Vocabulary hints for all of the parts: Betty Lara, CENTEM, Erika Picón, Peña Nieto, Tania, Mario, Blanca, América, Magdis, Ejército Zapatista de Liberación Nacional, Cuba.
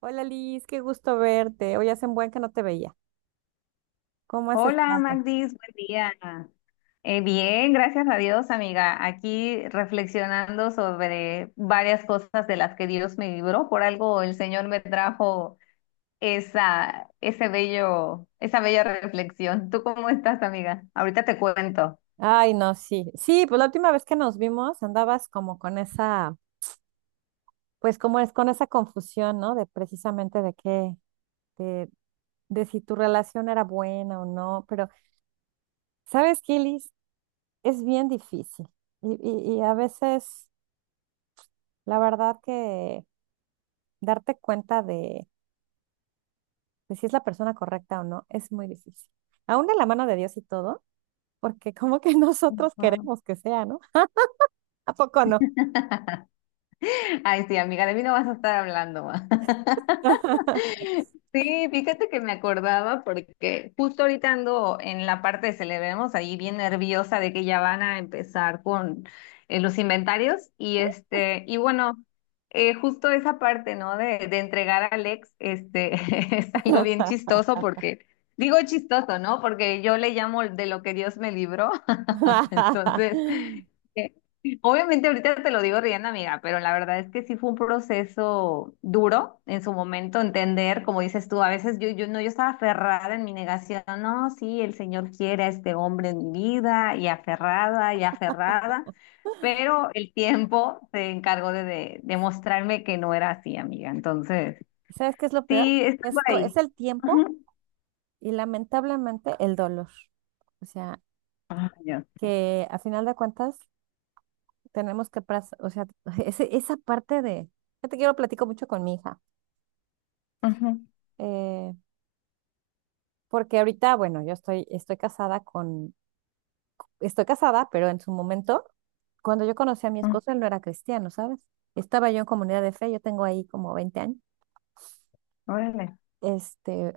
Hola Liz, qué gusto verte. Hoy hace un buen que no te veía. ¿Cómo has Hola estado? Magdis, buen día. Bien, gracias a Dios, amiga. Aquí reflexionando sobre varias cosas de las que Dios me libró. Por algo el Señor me trajo ese bello, esa bella reflexión. ¿Tú cómo estás, amiga? Ahorita te cuento. Ay, no, sí. Sí, pues la última vez que nos vimos andabas como con esa, pues como es con esa confusión, ¿no? De precisamente de qué, de, de si tu relación era buena o no. Pero, ¿sabes qué, Liz? Es bien difícil. Y a veces, la verdad que darte cuenta de si es la persona correcta o no es muy difícil. Aún de la mano de Dios y todo, porque como que nosotros Ujú. queremos que sea, ¿no? ¿A poco no? Ay, sí, amiga, de mí no vas a estar hablando. ma. Sí, fíjate que me acordaba porque justo ahorita ando en la parte de celebremos ahí bien nerviosa de que ya van a empezar con los inventarios y este y bueno, justo esa parte, ¿no? De entregar al ex este es algo bien chistoso porque digo chistoso, ¿no? Porque yo le llamo de lo que Dios me libró. Entonces, eh, obviamente ahorita te lo digo riendo, amiga, pero la verdad es que sí fue un proceso duro en su momento entender, como dices tú. A veces yo no, yo estaba aferrada en mi negación. No, sí, el Señor quiere a este hombre en mi vida, y aferrada, pero el tiempo se encargó de mostrarme que no era así, amiga. Entonces, ¿Sabes qué es lo peor? sí, está por Esto ahí. es el tiempo Ujú. y lamentablemente el dolor. O sea, Ay, Dios. que a final de cuentas tenemos que, o sea, esa parte de, yo te quiero platico mucho con mi hija, Ujú, eh, porque ahorita, bueno, yo estoy, estoy casada con, estoy casada, pero en su momento, cuando yo conocí a mi ujú. esposo, él no era cristiano, ¿sabes? Estaba yo en comunidad de fe, yo tengo ahí como 20 años. Órale. Este,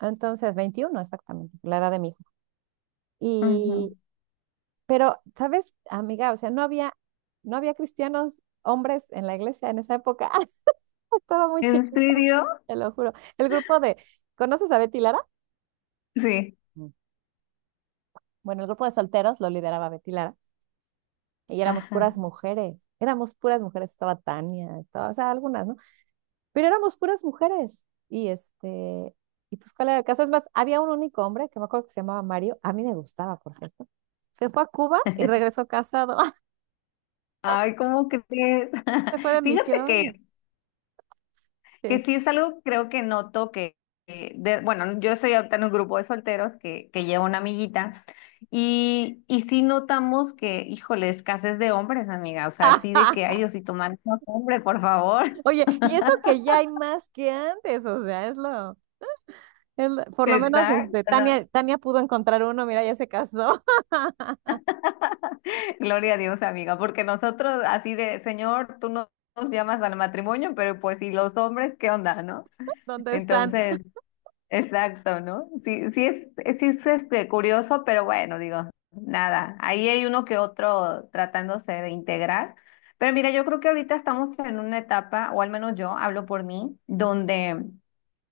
entonces, 21 exactamente, la edad de mi hijo. Y, Ujú. pero, ¿sabes, amiga? O sea, no había cristianos hombres en la iglesia en esa época. Estaba muy ¿En chiquita, serio? te lo juro. El grupo de, ¿conoces a Betty Lara? Sí. Mm. Bueno, el grupo de solteros lo lideraba Betty Lara y éramos Ajá. puras mujeres. Éramos puras mujeres, estaba Tania, estaba, o sea, algunas, ¿no? Pero éramos puras mujeres. Y este, y pues cuál era el caso. Es más, había un único hombre que me acuerdo que se llamaba Mario, a mí me gustaba, por cierto. Se fue a Cuba y regresó casado. Ay, ¿cómo crees? Se fue de Fíjate misión. Este. que sí es algo, creo que noto que de- bueno, yo soy ahorita en un grupo de solteros que lleva una amiguita y sí notamos que, híjole, escasez de hombres, amiga, o sea, así de que, ay, Diosito, mándanos hombre, por favor. Oye, y eso que ya hay más que antes, o sea, por lo menos este, Exacto, ¿no? Tania pudo encontrar uno, mira, ya se casó. Gloria a Dios, amiga, porque nosotros así de, Señor, tú no- nos llamas al matrimonio, pero pues, ¿y los hombres qué onda, no? ¿Dónde están? Entonces... Exacto, ¿no? Sí, sí es este, curioso, pero bueno, digo, nada, ahí hay uno que otro tratándose de integrar. Pero mira, yo creo que ahorita estamos en una etapa, o al menos yo hablo por mí, Ujú. donde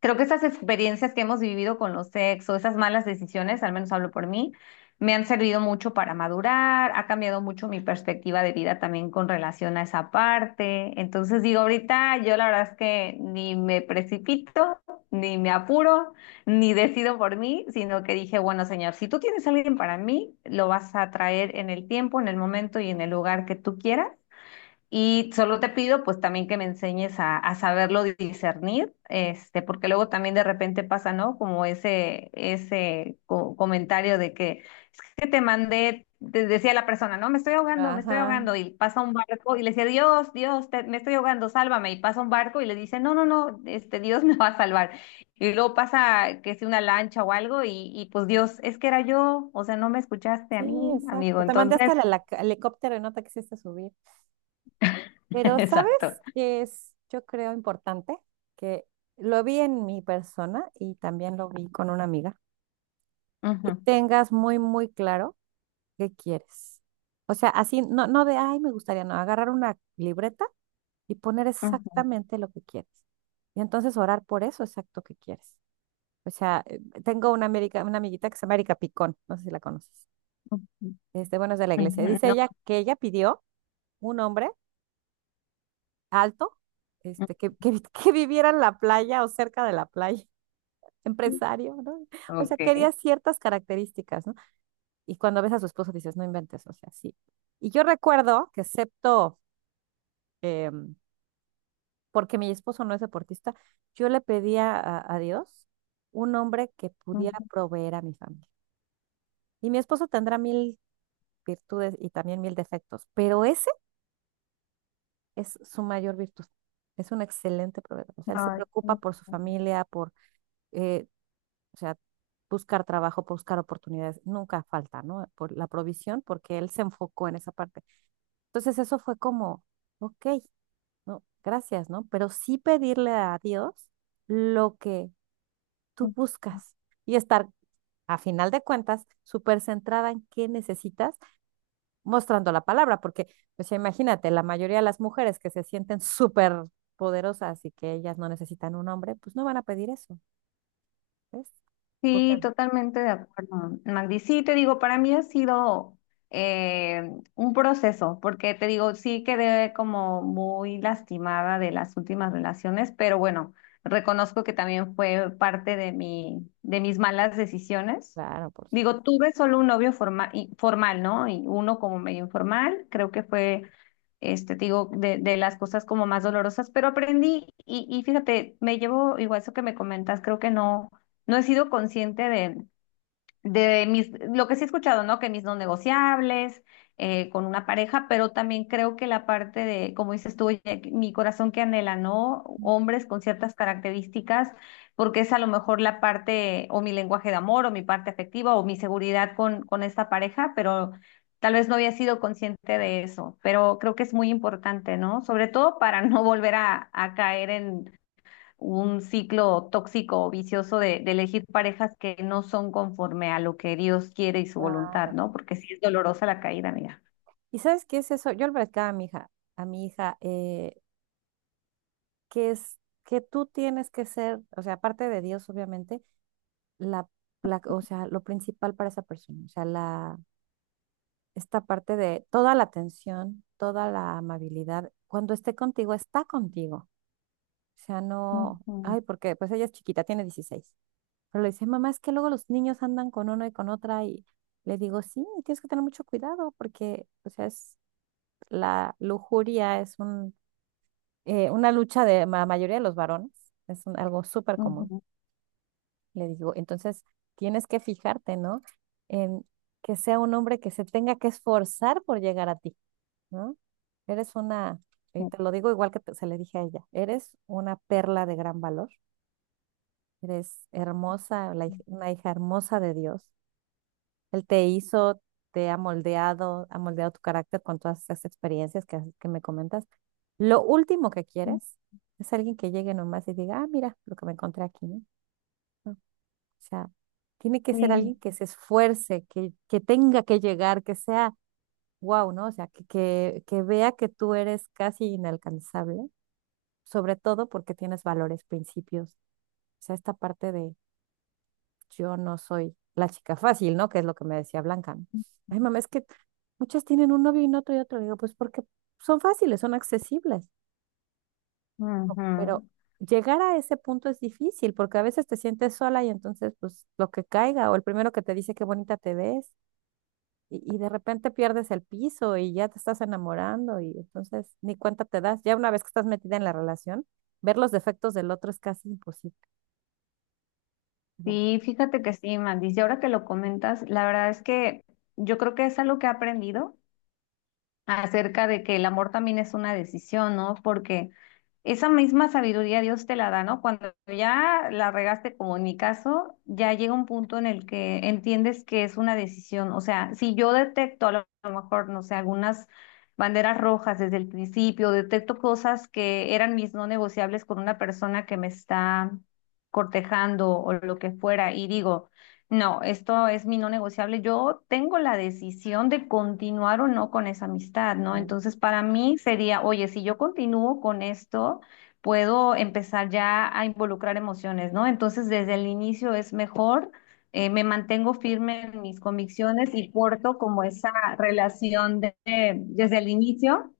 creo que esas experiencias que hemos vivido con los ex o esas malas decisiones, al menos hablo por mí, me han servido mucho para madurar. Ha cambiado mucho mi perspectiva de vida también con relación a esa parte. Entonces digo, ahorita yo la verdad es que ni me precipito, ni me apuro, ni decido por mí, sino que dije, bueno, señor, si tú tienes a alguien para mí, lo vas a traer en el tiempo, en el momento y en el lugar que tú quieras. Y solo te pido, pues también que me enseñes a saberlo discernir, este, porque luego también de repente pasa, ¿no? Como ese comentario de que es que te mandé, te decía la persona. No, me estoy Ajá, ahogando, y pasa un barco y le decía, Dios, Dios, me estoy ahogando, sálvame, y pasa un barco y le dice, no, no, no, este, Dios me va a salvar. Y luego pasa que si una lancha o algo, y pues Dios, es que era yo, o sea, no me escuchaste a sí, mí, amigo, exacto. Te mandé hasta entonces, el, helicóptero y no te quisiste subir. Pero exacto. ¿sabes qué es, yo creo, importante? Que lo vi en mi persona y también lo vi con una amiga, que Ujú, tengas muy, muy claro qué quieres. O sea, así, no, no de, ay, me gustaría, no, agarrar una libreta y poner ujú. exactamente lo que quieres. Y entonces orar por eso exacto que quieres. O sea, tengo una, América, una amiguita que se llama Erika Picón, no sé si la conoces. Ujú, Este, bueno, es de la iglesia. ujú, Dice No. ella que ella pidió un hombre alto, este, que viviera en la playa o cerca de la playa, Ujú, empresario, ¿no? O sea, Ok. quería ciertas características, ¿no? Y cuando ves a su esposo dices, no inventes, o sea, sí. Y yo recuerdo que excepto, eh, porque mi esposo no es deportista, yo le pedía a Dios un hombre que pudiera Ujú, proveer a mi familia. Y mi esposo tendrá mil virtudes y también mil defectos, pero ese es su mayor virtud. Es un excelente proveedor. O sea, él se ay, preocupa por su familia, por eh, o sea, buscar trabajo, buscar oportunidades, nunca falta, ¿no? Por la provisión, porque él se enfocó en esa parte. Entonces eso fue como, ok, no, gracias, ¿no? Pero sí pedirle a Dios lo que tú ujú. buscas y estar, a final de cuentas, súper centrada en qué necesitas, mostrando la palabra, porque, pues imagínate, la mayoría de las mujeres que se sienten súper poderosas y que ellas no necesitan un hombre, pues no van a pedir eso, ¿ves? Porque, Sí, totalmente de acuerdo, Magdi. Sí, te digo, para mí ha sido eh, un proceso, porque te digo, sí quedé como muy lastimada de las últimas relaciones, pero bueno, reconozco que también fue parte de de mis malas decisiones. claro, por supuesto. Digo, tuve solo un novio formal, ¿no? Y uno como medio informal, creo que fue, este, te digo, de las cosas como más dolorosas, pero aprendí y fíjate, me llevo, igual eso que me comentas, creo que no. No he sido consciente de mis, lo que sí he escuchado, ¿no? Que mis no negociables, con una pareja, pero también creo que la parte de, como dices tú, oye, mi corazón que anhela, ¿no? Hombres con ciertas características, porque es a lo mejor la parte, o mi lenguaje de amor, o mi parte afectiva, o mi seguridad con esta pareja, pero tal vez no había sido consciente de eso, pero creo que es muy importante, ¿no? Sobre todo para no volver a caer en un ciclo tóxico o vicioso de elegir parejas que no son conforme a lo que Dios quiere y su voluntad, Claro. ¿no? Porque sí es dolorosa la caída, amiga. ¿Y sabes qué es eso? Yo le platicaba a mi hija, que es que tú tienes que ser, o sea, aparte de Dios, obviamente, la, la, o sea, lo principal para esa persona, o sea, la, esta parte de toda la atención, toda la amabilidad, cuando esté contigo, está contigo. O sea, no, Ujú, ay, porque pues ella es chiquita, tiene 16. Pero le dice, mamá, es que luego los niños andan con uno y con otra y le digo, sí, tienes que tener mucho cuidado porque, o sea, es la lujuria, es un una lucha de la mayoría de los varones, algo súper común, ujú, le digo. Entonces, tienes que fijarte, ¿no? En que sea un hombre que se tenga que esforzar por llegar a ti, ¿no? Eres una, y ujú, te lo digo igual que se le dije a ella, eres una perla de gran valor, eres hermosa, una hija hermosa de Dios él te hizo, te ha moldeado tu carácter con todas esas experiencias que, que me comentas. Lo último que quieres es alguien que llegue nomás y diga, ah, mira lo que me encontré aquí, ¿no? No, o sea, tiene que ser Sí, alguien que se esfuerce, que tenga que llegar, que sea wow, ¿no? O sea, que vea que tú eres casi inalcanzable, sobre todo porque tienes valores, principios. O sea, esta parte yo no soy la chica fácil, ¿no? Que es lo que me decía Blanca. ¿No? Ay, mamá, es que muchas tienen un novio y un otro y otro. Le digo, pues porque son fáciles, son accesibles, ujú. pero llegar a ese punto es difícil porque a veces te sientes sola y entonces, pues lo que caiga o el primero que te dice qué bonita te ves y de repente pierdes el piso y ya te estás enamorando y entonces ni cuenta te das. Ya una vez que estás metida en la relación, ver los defectos del otro es casi imposible, ¿verdad? Sí, fíjate que sí, Mandis. Y ahora que lo comentas, la verdad es que yo creo que es algo que he aprendido acerca de que el amor también es una decisión, ¿no? Porque esa misma sabiduría Dios te la da, ¿no? Cuando ya la regaste, como en mi caso, ya llega un punto en el que entiendes que es una decisión. O sea, si yo detecto a lo mejor, no sé, algunas banderas rojas desde el principio, detecto cosas que eran mis no negociables con una persona que me está cortejando o lo que fuera, y digo, no, esto es mi no negociable. Yo tengo la decisión de continuar o no con esa amistad, ¿no? No, Entonces, para mí sería, oye, si yo continúo con esto, puedo empezar ya a involucrar emociones, ¿no? Entonces, desde el inicio es mejor, me mantengo firme en mis convicciones y porto como esa relación de, desde el inicio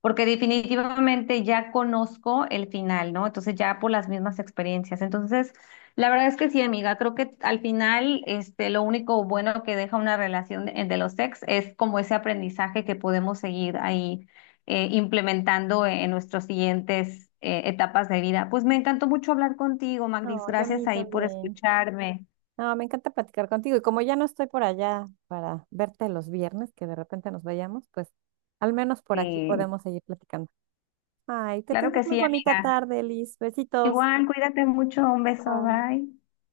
porque definitivamente ya conozco el final, ¿no? Entonces ya por las mismas experiencias. Entonces, la verdad es que sí, amiga, creo que al final, este, lo único bueno que deja una relación de los ex es como ese aprendizaje que podemos seguir ahí implementando en nuestras siguientes etapas de vida. Pues me encantó mucho hablar contigo, No, Magdis. y a Gracias mí ahí por también. escucharme. No, me encanta platicar contigo. Y como ya no estoy por allá para verte los viernes, que de repente nos vayamos, pues al menos por aquí Sí, podemos seguir platicando. Ay, que claro que tengas muy sí, bonita amiga. tarde, Liz. Besitos. Igual, cuídate mucho. Un beso, bye.